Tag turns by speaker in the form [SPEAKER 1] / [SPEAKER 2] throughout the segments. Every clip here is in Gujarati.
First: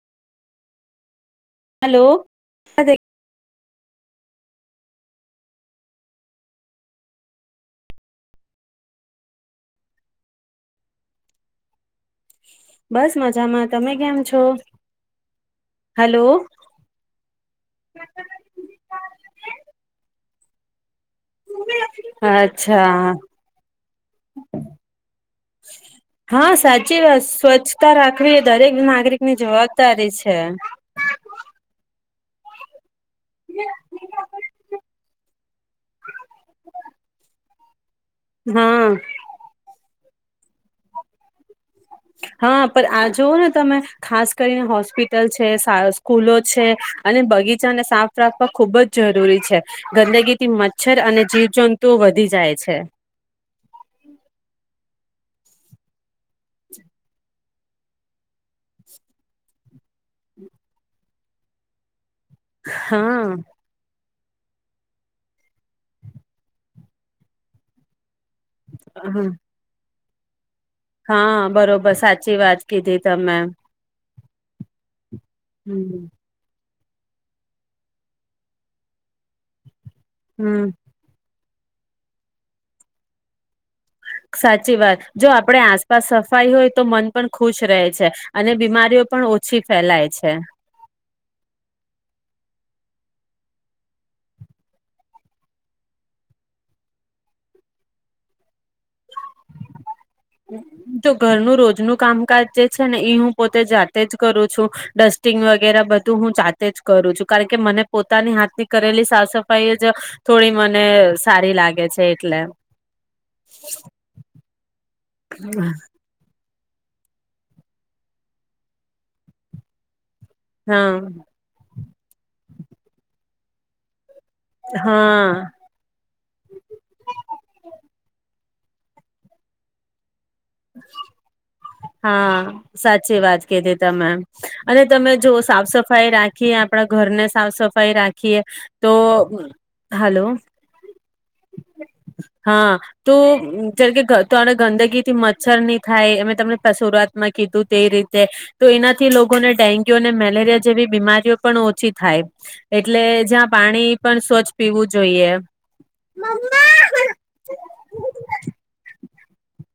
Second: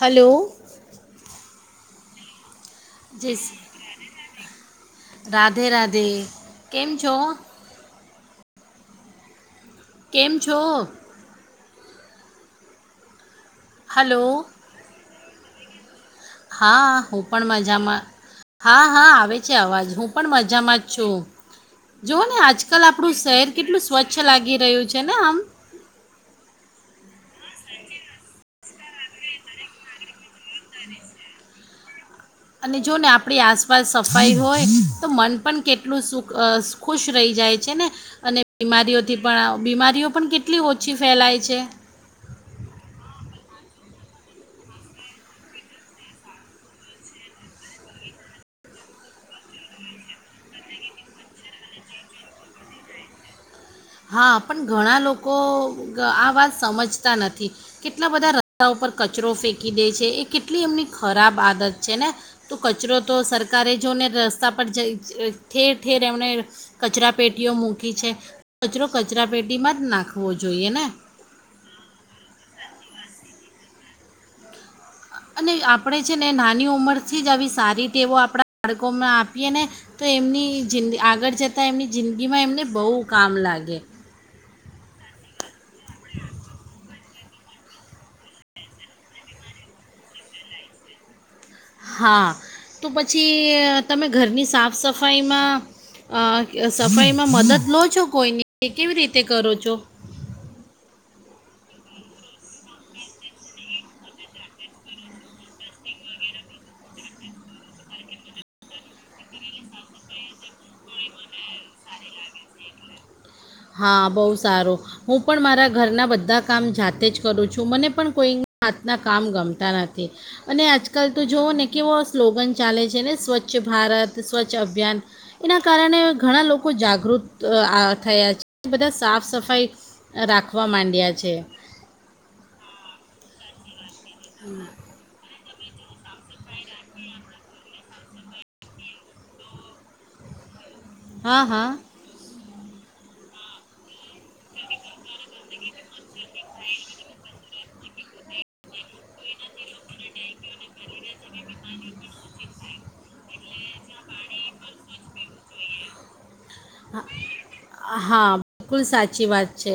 [SPEAKER 1] હલો
[SPEAKER 2] હલો
[SPEAKER 1] જય શ્રી રાધે રાધે કેમ છો? કેમ છો?
[SPEAKER 2] બસ મ મજામાં તમે કેમ છો?
[SPEAKER 1] હલો
[SPEAKER 2] હલો
[SPEAKER 1] હા હું પણ મજામાં હા-હા આવે છે, અવાજ હું પણ મજામાં છું, જો ને આજ કલ
[SPEAKER 2] અચ્છા
[SPEAKER 1] આપણું શહેર કેટલું સ્વચ્છ લાગી રહ્યું છે ને આમ
[SPEAKER 2] હા સાચી વાત સ્વચ્છતા રાખવી એ દરેક નાગરિક ની જવાબદારી છે.
[SPEAKER 1] અને જોને આપ પણી આસપાસ સફાઈ હોય તો મન પણ કેટલું સુ અહ ખુશ રહી જાય. છે ને અને
[SPEAKER 2] હા
[SPEAKER 1] બીમારીઓથી પણ આવ બીમારીઓ પણ કેટ
[SPEAKER 2] હા પણ આ જોવોને તમે ખાસ કરીને હોસ્પિટલ છે, શા સ્કૂલો છે અને બગીચાને સાફ રાખવા ખૂબ જ જરૂરી છે. ગંદગી થી મચ્છર અને જીવજંતુ વધી જાય છે.
[SPEAKER 1] હા પણ ઘણાં લોકો તો આ વાત સમજતા નથી. કેટલાં બધાં રસ્તા ઉપર કચરો ફેંકી દે છે, એ કેટલી એમની ખરાબ આદત છે ને! તો કચરો તો
[SPEAKER 2] હા
[SPEAKER 1] સરકારે જો ને રસ્તા પર જઈ જ ઠેર ઠેર એમને કચરા પેટીઓ મૂકી છે. કચરો કચરા પેટીમાં જ નાખવો જોઈએ ને
[SPEAKER 2] હા બરોબર સાચી વાત કીધી તમે.
[SPEAKER 1] અને આપડે
[SPEAKER 2] હમ
[SPEAKER 1] છે ને નાની ઉંમર થી જ આવી સારી ટેવો આપણા બાળકો માં આપીએ ને તો એમની
[SPEAKER 2] હમ
[SPEAKER 1] જિંદ આગળ જતા જતા એમની જિંદગીમાં એમને બહુ કામ લાગે.
[SPEAKER 2] સાચી વાત જો આપણે આસપાસ સફાઈ હોય તો મન પણ ખુશ રહે છે અને બીમારીઓ પણ ઓછી ફેલાય છે.
[SPEAKER 1] હા તો પછી તમે ઘરની સાફ સફાઈમાં અહ સફાઈમાં મદદ લો છો કોઈની, કે કેવી રીતે કરો છો?
[SPEAKER 2] તો ઘરનું રોજનું કામકાજ જે છે ને ઈ હું પોતે જાતે જ કરું છું ડસ્ટિંગ વગેરા બધું હું જાતે જ કરું છું કારણ કે મને પોતાની હાથની કરેલી સાફ સફાઈ જ થોડી મને સારી લાગે છે એટલે.
[SPEAKER 1] હા બહુ સારું. હું પણ મારા ઘરના બધા કામ જાતે જ કરું છું, મને પણ કોઈ હાથના કામ ગમતા નથી. થી અને
[SPEAKER 2] હા
[SPEAKER 1] આજકલ તો જોવો ને કેવો સ્લોગન ચાલે છે ને સ્વચ્છ ભારત સ્વચ્છ અભિયાન,
[SPEAKER 2] હા
[SPEAKER 1] એના કારણે ઘણા લો કો જાગૃત અહ આ થયા છે. બધા સાફ સફાઈ રાખવા માંડ્યા છે
[SPEAKER 2] હા સાચી વાત કીધી તમે અને તમે જોવો સાફ સફાઈ રાખીએ આપણા ઘરને સાફ સફાઈ રાખીએ તો હાલો
[SPEAKER 1] હા હા
[SPEAKER 2] હા તો જેમ કે તરે ગંદકી થી મચ્છર ની થાય અમે તમને પણ શરૂઆત માં કીધું તે રીતે તો એનાથી લોકોને ડેન્ગ્યુ અને મેલેરિયા જેવી બીમારીઓ પણ ઓછી થાય એટલે જ્યાં પાણી પણ સ્વચ્છ પીવું જોઈએ મમ્મા
[SPEAKER 1] હા હા કુલ સાચી વાત છે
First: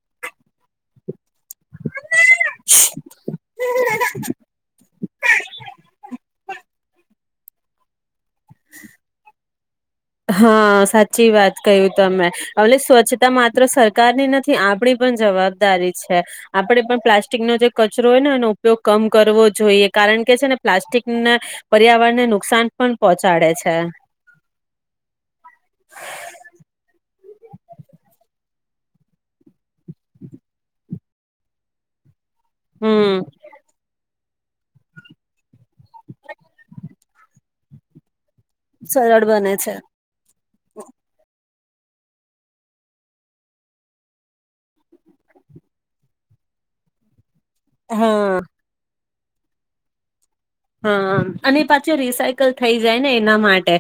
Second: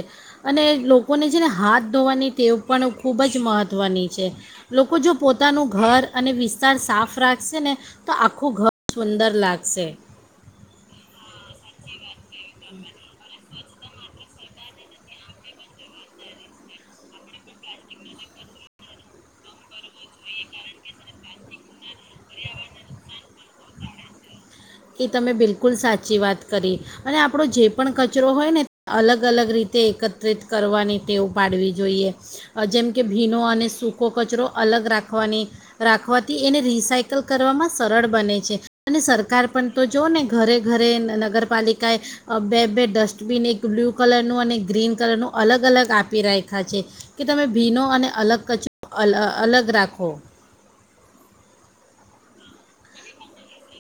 [SPEAKER 1] અને લોકોને છે ને હાથ ધોવાની ટેવ પણ ખૂબ જ મહત્વની છે લોકો જો પોતાનું ઘર અને વિસ્તાર સાફ રાખે સે ને તો આખું ઘર સુંદર લાગે સે
[SPEAKER 2] હા સાચી વાત કહ્યું તમે એટલે સ્વચ્છતામાં જ માત્ર સરકારની નથી આપણી પણ જવાબદારી છે આપણે પણ પ્લાસ્ટિકનો જે કચરો હોય ને એનો ઉપયોગ કમ કરવો જોઈએ કારણ કે છે ને પ્લાસ્ટિકને પર્યાવરણને નુકસાન પણ પહોંચાડે છે
[SPEAKER 1] એ તમે બિલકુલ સાચી વાત કરી. અને આપણો જે પણ કચરો હોયને અલગ અલગ રીતે એકત્રિત કરવાની ટેવ પાડવી જોઈએ. જેમ કે
[SPEAKER 2] હમ
[SPEAKER 1] ભીનો અને સુખો. કચરો અલગ રાખવાની રાખવાથી એને રિસાયકલ કરવામાં સરળ બને છે. છે અને
[SPEAKER 2] સરળ
[SPEAKER 1] સરકાર.
[SPEAKER 2] બને
[SPEAKER 1] પણ
[SPEAKER 2] છે
[SPEAKER 1] તો જો ને ઘરે ઘરે નગરપાલિકા [unintelligible] બે બે ડસ્ટબિન એક બ્લુ કલર નું અને ગ્રીન કલર નું અલગ અલગ આપી રાખ્યા છે. કે તમે ભીનો અને
[SPEAKER 2] હા
[SPEAKER 1] અલગ કચો અલ અલગ રાખો.
[SPEAKER 2] હા અને પાછો રિસાયકલ થઈ જાયને એના માટે.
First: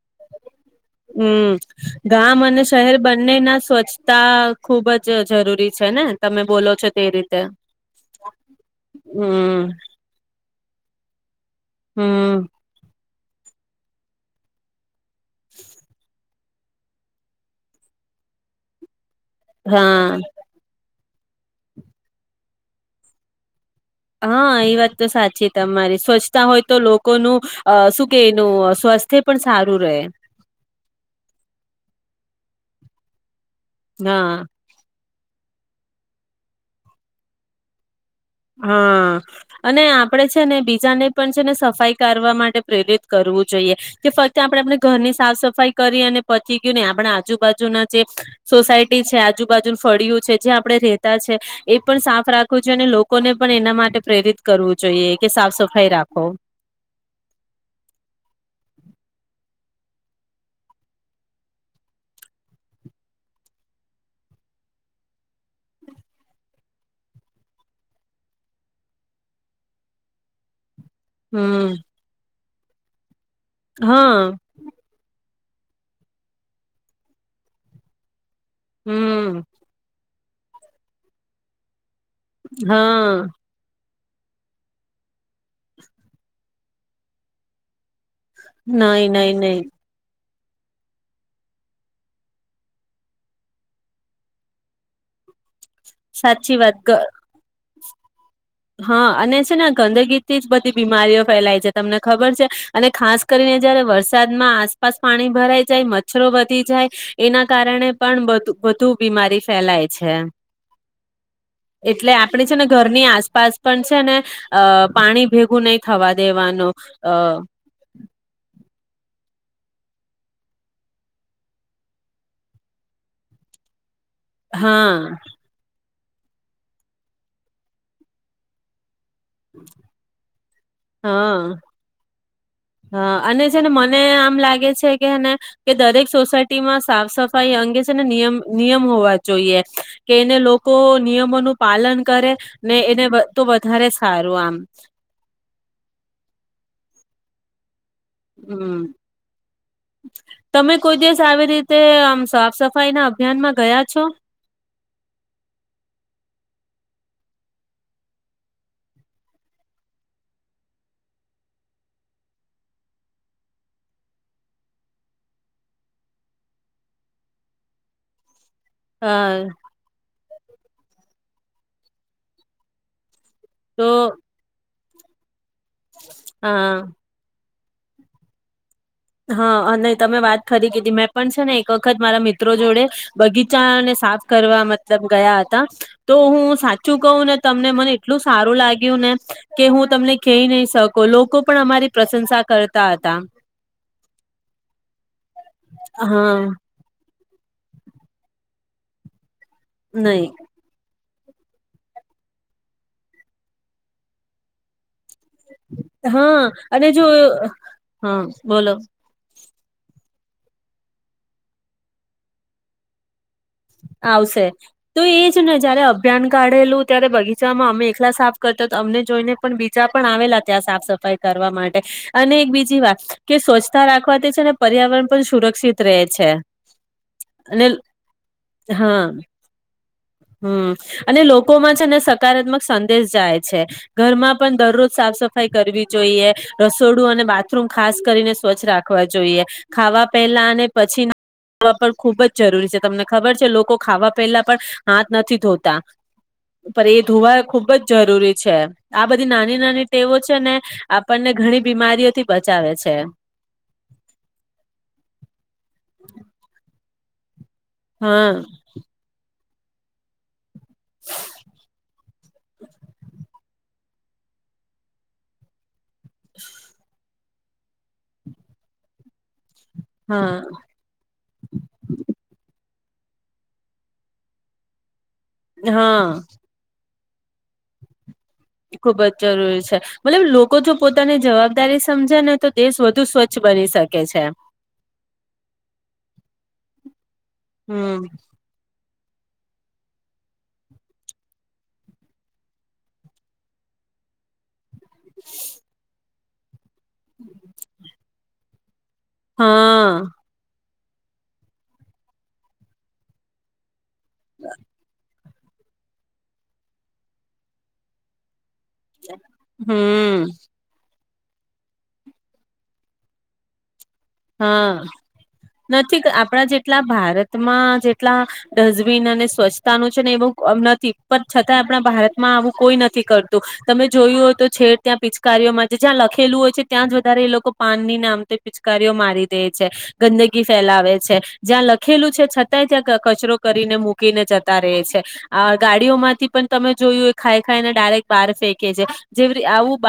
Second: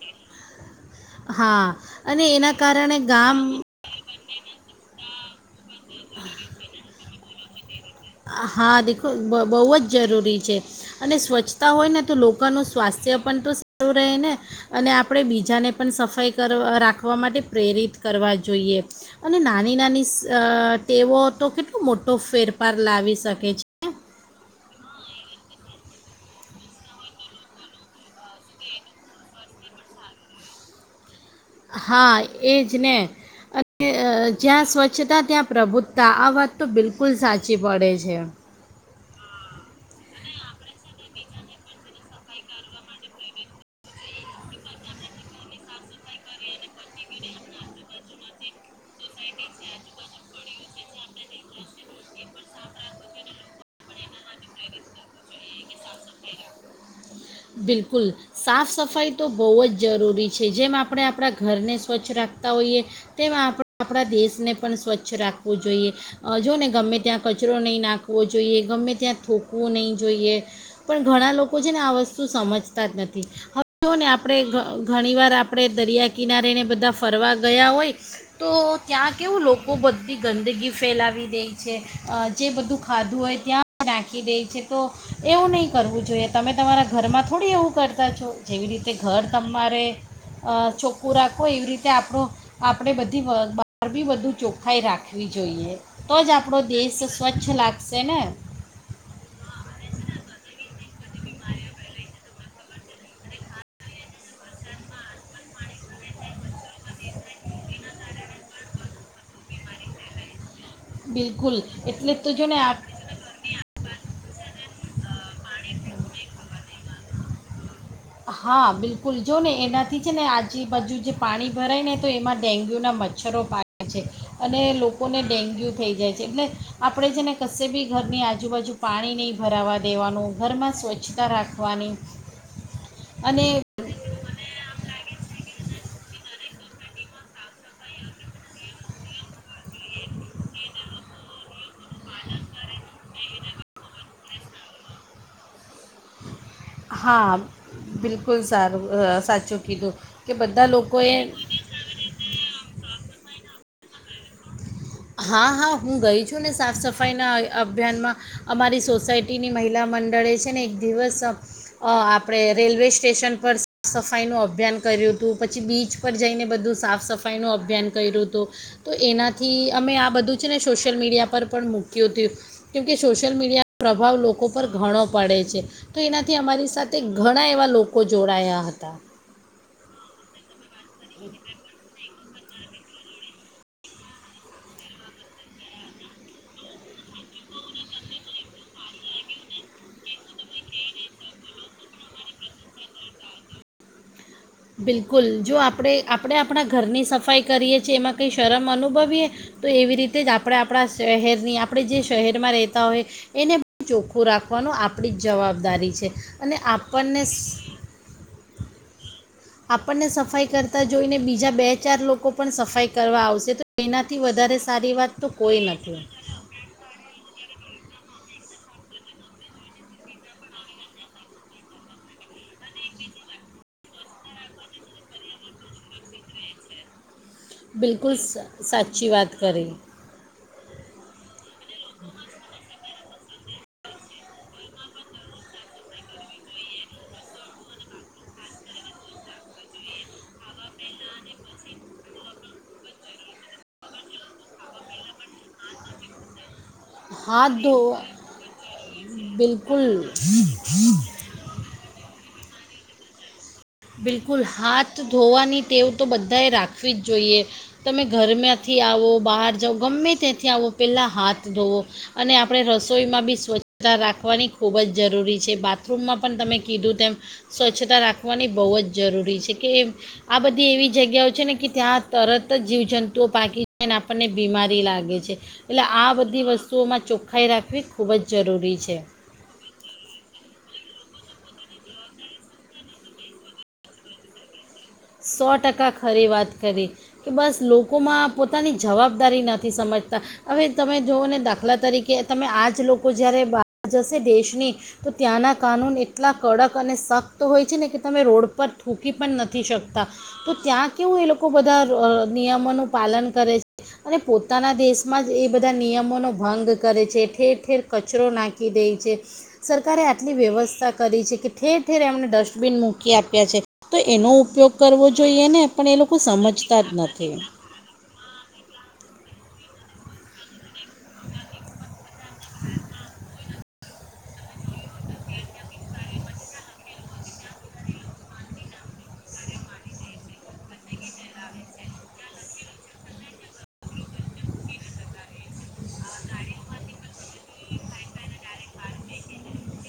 [SPEAKER 2] [inaudible] હમ્મ
[SPEAKER 1] હા
[SPEAKER 2] ગામ
[SPEAKER 1] એના
[SPEAKER 2] અને
[SPEAKER 1] કારણે
[SPEAKER 2] શહેર બંને
[SPEAKER 1] ગામ
[SPEAKER 2] ના સ્વચ્છતા ખુબ જ જ જરૂરી છે ને તમે બોલો છો તે રીતે. ત.
[SPEAKER 1] હા દીખો બહુ જ જરૂરી છે અને સ્વચ્છતા હોય ને તો
[SPEAKER 2] હમ
[SPEAKER 1] લોકોનું સ્વાસ્થ્ય પણ તો સારું રહે ને અને આપણે બીજાને પણ સફાઈ કરવા રાખવા માટે પ્રેરિત કરવા જોઈએ. અને નાની નાની
[SPEAKER 2] હા
[SPEAKER 1] સા તેવો તો કેટલો મોટો ફેર પાર લાવી શકે છે.
[SPEAKER 2] હા એ વાત તો સાચી તમારી સ્વચ્છતા હોય તો લોકોનું શું કે એનું સ્વાસ્થ્ય પણ સારું રહે.
[SPEAKER 1] હા એજ ને. કે
[SPEAKER 2] હા
[SPEAKER 1] જ્યાં સ્વ સ્વચ્છતા ત્યાં પ્રભુત્તા આ વાત તો બિલકુલ સાચી પડે છે.
[SPEAKER 2] હા અને આપડે છે ને બીજાને પણ છે ને સફાઈ કરવા માટે પ્રેરિત કરવું જોઈએ. કે ફક્ત આપણે આપણી ઘરની સાફ સફાઈ કરી અને પચી ગયું ને આપણા આજુબાજુના જે સોસાયટી છે, આજુબાજુ ફળિયું છે, જે આપડણે રેતા છે, એ પણ સાફ રાખવું જોઈએ અને લોક કોને પણ એના માટે પ્રેરિત કરવું જોઈએ કે સાફ સફાઈ રાખો.
[SPEAKER 1] બિલકુલ સાફ સફાઈ તો બહુ જ જરૂરી છે. જેમ આપણે આપણા ઘરને સ્વચ્છ રાખતા હોઈએ તેમ આપ આપણા દેશને પણ સ્વચ્છ રાખવું જોઈએ. અહ જો ને ગમે ત્યાં કચરો નહીં નાખવો જોઈએ. ગમે ત્યાં થોકવું નહીં જોઈએ. પણ ઘણા લોકો જે
[SPEAKER 2] હમ
[SPEAKER 1] ને આ વસ સમજતા જ નથ થી. હવે ને
[SPEAKER 2] હા
[SPEAKER 1] આપડે ઘ-ઘણી વાર આપ પણે દરિયા કિનારેને બધા ફરવા ગયા હોય તો ત્યાં
[SPEAKER 2] હમ
[SPEAKER 1] કેવું લોકો બધ ધી ગંદગી ફેલાવી દેઈ છે. અહ જે બધું ખાધું
[SPEAKER 2] હા
[SPEAKER 1] હોય ત્યાં નાખી દેઈ છે તો એવું નહીં કરવું જોઈએ તમે તમારા ઘરમાં થોડી એવું કર કર છો જેવી રીતે
[SPEAKER 2] નહી
[SPEAKER 1] ઘર
[SPEAKER 2] નહી નહી
[SPEAKER 1] તમારે અ ચોખ્ખું રાખો એવી રીતે આપણો આપણે બધી બ બહાર બી બધું ચોખ્ખાઈ રાખવી જોઈએ. તો જ
[SPEAKER 2] સાચી
[SPEAKER 1] આપડો
[SPEAKER 2] વાત ગ
[SPEAKER 1] દેશ સ્વચ્છ લાગ સેને?
[SPEAKER 2] હા અને છેને ગંદગીથી જ બધી બીમારીઓ ફેલાય છે. તમને ખબર છે અને ખાસ કરીને જયારે વરસાદમાં આસપાસ પાણી ભરાઈ જાય મચ્છરો વધી જાય એના કારણે પણ બધુ વધુ બીમારી ફેલાય છે.
[SPEAKER 1] બિલકુલ એટલે તો
[SPEAKER 2] આપણે
[SPEAKER 1] જો
[SPEAKER 2] છે
[SPEAKER 1] ને આ
[SPEAKER 2] ઘરની આસપાસ પણ છેને અ પાણી ભેગું નહી થવા દેવાનું અ
[SPEAKER 1] હા બિલકુલ જો ને એનાથી છે, ને આજુ બાજુ જે પાણી ભરાય ને તો એમાં ડેન્ગ્યુ ના મચ્છરો પાડ છે અને
[SPEAKER 2] હા
[SPEAKER 1] લોકોને ડેન્ગ્યુ થઈ જાય. એટલે આપણે જે ને કશે બી ઘરની આજુબાજુ પાણી નહીં ભરાવા દેવાનું, ઘરમાં સ્વચ્છતા
[SPEAKER 2] હા
[SPEAKER 1] રાખવાની.
[SPEAKER 2] હા અને છેને મને મ લાગે છે, કેને કે દરેક સોસાયટીમાં સાફ સફાઈ અંગે છે, ને નિયમ નિયમ હોવા જોઈએ કે એને લોકો નિયમોનું પાલન કરે ને એને વ તો વધારે સારું આમ.
[SPEAKER 1] હા. બિલકુલ
[SPEAKER 2] હમ્મ.
[SPEAKER 1] સારું અ, સાચું કીધું કે બધા
[SPEAKER 2] તમે કોઈ દિવસ
[SPEAKER 1] લોકોએ
[SPEAKER 2] આવી રીતે આમ સાફ સફાઈ ના અભિયાનમાં ગયા? છ.
[SPEAKER 1] હા હા હું ગઈ છું ને સાફ સફાઈના અ અભિયાનમાં અમારી સોસાયટીની મહિલા મંડળે છેને એક દિવસ આપણે રેલવે સ્ટેશન પર સ સફાઈનું અભિયાન કર્યું હતું પછી બીચ પર જઈને બધું સાફ સફાઈનું અભિયાન કરયુ તું. તો
[SPEAKER 2] અ
[SPEAKER 1] એનાથી કે આ બધું છે ને સોશિયલ મીડિયા પર પણ મૂક્યું તું. કેમ કે સોશ સોશિયલ મીડિયા
[SPEAKER 2] તો
[SPEAKER 1] પ્રભાવ લોકો પર ઘણો પડે છે. તો એનાથી
[SPEAKER 2] અ
[SPEAKER 1] અમારી સાથે ઘણા એવા લોકો જોડાયા હતા.
[SPEAKER 2] હા અને તમે વાક ખરી કીધી મેં પણ છેને એક વખત મારા મિ મિત્રો જોડે બગીચાને સાફ કરવા મતલબ ગયા હતા તો હું સાચું કહું ને તમને મને એટલું સારું લાગ્યું ને કે હું તમને કઈબી નહી સકુ લોકો પણ અમારી પ્રશંસા કરતા હતા.
[SPEAKER 1] બિલ કુલ જો આપણે આપણે
[SPEAKER 2] હા
[SPEAKER 1] આપણા ઘરની સફાઈ કરીએ છીએ એમાં કઈ શરમ અનુભવીએ? તો એવી રીતે
[SPEAKER 2] નહી
[SPEAKER 1] જ આપણે આપણા શહેરની આપણે જે શહેરમાં રહેતા હોય એને ચોખ્ખું રાખવાનું આપ
[SPEAKER 2] હા અને જો,
[SPEAKER 1] આપણને
[SPEAKER 2] હા બોલો.
[SPEAKER 1] આપનને સફાઈ કરતા જોઈને બીજા બે ચાર લોકો પણ સફાઈ કરવા આવ
[SPEAKER 2] આવશે. તો એજ ને
[SPEAKER 1] કોઈ
[SPEAKER 2] જયારે
[SPEAKER 1] નથી
[SPEAKER 2] અભિયાન કાઢેલું ત્યારે બગીચામાં અમે એક લા સાફ કરતા થા. અમને જોઈને પણ બીજા પણ આવેલા ત્યાં સાફ સફાઈ કરવા માટે. અને એક બીજી વાત કે સ્વચ્છતા રાખવા તે છે ને પર્યાવરણ પણ સુરક્ષિત રહે છે. અને
[SPEAKER 1] બિલકુલ સ
[SPEAKER 2] હા
[SPEAKER 1] સાચી વાત કરે.
[SPEAKER 2] હમ અને લોકોમાં છે ને સકારાત્મક સંદેશ જાય છે ઘરમાં પણ દરરોજ સાફ સફાઈ કરવી જોઈએ રસોડું અને બાથરૂમ ખાસ કરીને સ્વચ્છ રાખવા જોઈએ ખાવા પહેલા અને પછી પણ ખુબ જ જરૂરી છે તમને ખબર છે લોકો ખાવા પેલા પણ હાથ નથી ધોતા. પર એ ધોવા
[SPEAKER 1] હાથ
[SPEAKER 2] ખુબ
[SPEAKER 1] ધો
[SPEAKER 2] જ જરૂરી છે આ બધી નાની નાની
[SPEAKER 1] બિલકુલ
[SPEAKER 2] ટેવો છે ને આપણને ઘણી બીમારીઓથી બચાવે છે.
[SPEAKER 1] બિલકુલ હાથ ધોવાની ટેવ તો બધાએ રાખે રાખવી જ જોઈએ. તમે
[SPEAKER 2] હા
[SPEAKER 1] ઘરમાંથી આવો બહાર જઓ ગમે ત્યાંથી આવો પહેલાં હાથ ધોવો અને આપણે રસોઈમાં બી સ્વચ્છતા રાખવાની ખૂબ જ જરૂરી છે બાત રૂમમાં પણ તમે કીધું તેમ સ્વચ્છતા રાખવાની બહુ જ જરૂરી છે. કે
[SPEAKER 2] હા
[SPEAKER 1] આ બધી એવી જગ્યાઓ છે ને કે ત્યાં તરત જીવ જંતુઓ પાકી જને આપણને બીમારી લાગે છે. એટલે
[SPEAKER 2] હા
[SPEAKER 1] આ બધી વસ્તુઓમાં ચોખાાઈ રાખવી ખૂબ જ જરૂરી છે
[SPEAKER 2] ખુબ જ જરૂરી છે મતલબ લોકો જો પોતાને જવા વધારે સમજે ને, તો દેશ વધુ સ્વચ્છ બની શકે છે.
[SPEAKER 1] સો ટકા ખરી વાત કરી, કે બસ
[SPEAKER 2] હમ
[SPEAKER 1] લોકોમાં પોતાની જવાબદારી નથી સમજતા. હવે તમે જુઓ ને દાખલા તરીકે તમે આજ લોકો જ્યારે બહાર જશે દેશની, તો ત્યાંના કાનૂન એટલા કડક અને શક્ત હોય છે ને તમે રોડ પર થુંકી પણ નથી
[SPEAKER 2] હા
[SPEAKER 1] શક તો ત્યાં કેવું એ લોકો બધા નિયમોનું પાલન કરે છે. અને પોતાના દેશમાં જ એ બધા નિયમો નો ભંગ કરે છે, ઠેર ઠેર કચરો નાખ દે છે. સરકારે
[SPEAKER 2] હમ
[SPEAKER 1] આટલી વ્યવસ્થા કરી છે કે ઠેર ઠેર એમણે ડસ્ટબિન મૂકી આપ્યા છે. તો એનો
[SPEAKER 2] હા
[SPEAKER 1] ઉપયોગ કરવો જોઈએ ને પણ એ
[SPEAKER 2] નથી
[SPEAKER 1] લોકો
[SPEAKER 2] આપડા જેટલા
[SPEAKER 1] સમજતા જ નથી
[SPEAKER 2] ભારતમાં જેટલા ડસ્ટબિન અને સ્વચ્છ તા નું છે ને એવું નથી, પણ છતાં આપણા ભારતમાં આવું કોઈ નથી કરતું, તમે જોયું હો તો છેડ ત્યાં પિચકારીઓમાં, જ્યાં લખેલું હોય છે ત્યાંજ વધારે એ લોકો પાન ની નામ પિચકા કારિયો મારી દે છે, ગંદગી ફેલાવે છે, જ્યાં લખેલું છે છતાંય ત્યાં કચરો કરીને મૂકીને જતા રહે છે. આ ગાડીઓમાંથી પણ તમે જોયું એ ખાઈ ખાઈને ડાયરેક્ટ બહાર ફેંકે છે, જે આવું બ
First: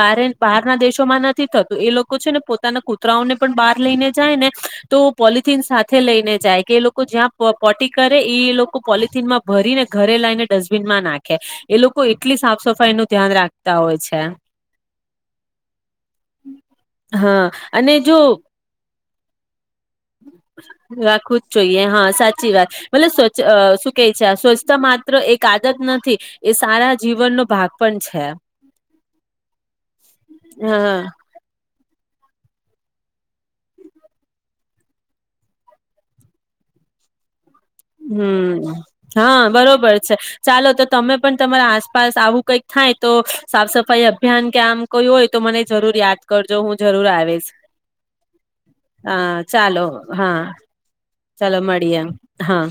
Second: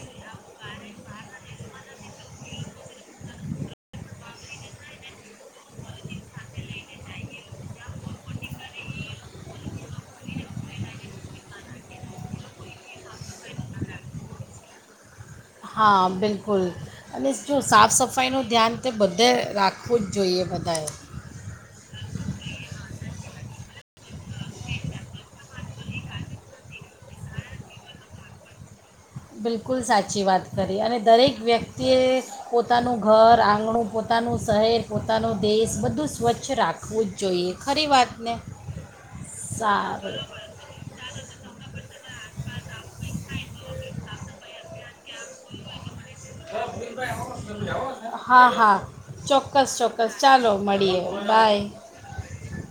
[SPEAKER 2] બહાર ના દેશોમાં નથી થતું. એ લોકો છે ને પોતાના કૂતરાઓને પણ બહાર લઈને જાય ને તો પોલથીન સાથે લઈને જાય કે એ લોકો જ્યાં પોટી કરે એ લોકો પોલથીનમાં ભરીને ઘરે લઈને ડસ્ટબિનમાં નાખે. એ લોકો એટલી સાફ સફાઈ નું ધ્યાન રાખતા હોય છે.
[SPEAKER 1] હા, બિલકુલ અને
[SPEAKER 2] હા
[SPEAKER 1] જો સાફ
[SPEAKER 2] અને જો
[SPEAKER 1] સફાઈ ન બધાએ
[SPEAKER 2] રાખવું જ જોઈએ, હા, સાચી વાત. મતલબ ચ અહ શું કહે છે, આ સ્વચ્છા માત્ર એક આદત નથી. એ સારા જીવનનો ભાગ પણ છે એમ.
[SPEAKER 1] બિલકુલ સાચી વાત કરી, અને દરેક વ્યક્તિએ પોતાનું ઘર, આંગણું, પોતાનું શહેર, પોતાનો દેશ બધું સ્વચ્છ રાખવું જ જોઈએ. ખરી વાતને
[SPEAKER 2] હમ્મ હા. બરોબર છે,
[SPEAKER 1] સારું
[SPEAKER 2] ચાલો તો તમે પણ તમારા આસપાસ આવું કંઈક થાય તો સાફ સફાઈ અભિયાન કે આમ કોઈ હોય તો મને જરૂર યાદ કરજો, હું જરૂર આવીશ.
[SPEAKER 1] હા હા
[SPEAKER 2] હા,
[SPEAKER 1] ચોક્કસ
[SPEAKER 2] ચાલો,
[SPEAKER 1] ચોક્કસ
[SPEAKER 2] હા.
[SPEAKER 1] ચાલો મળીએ
[SPEAKER 2] ચાલો
[SPEAKER 1] બાય
[SPEAKER 2] મળી એમ, હા.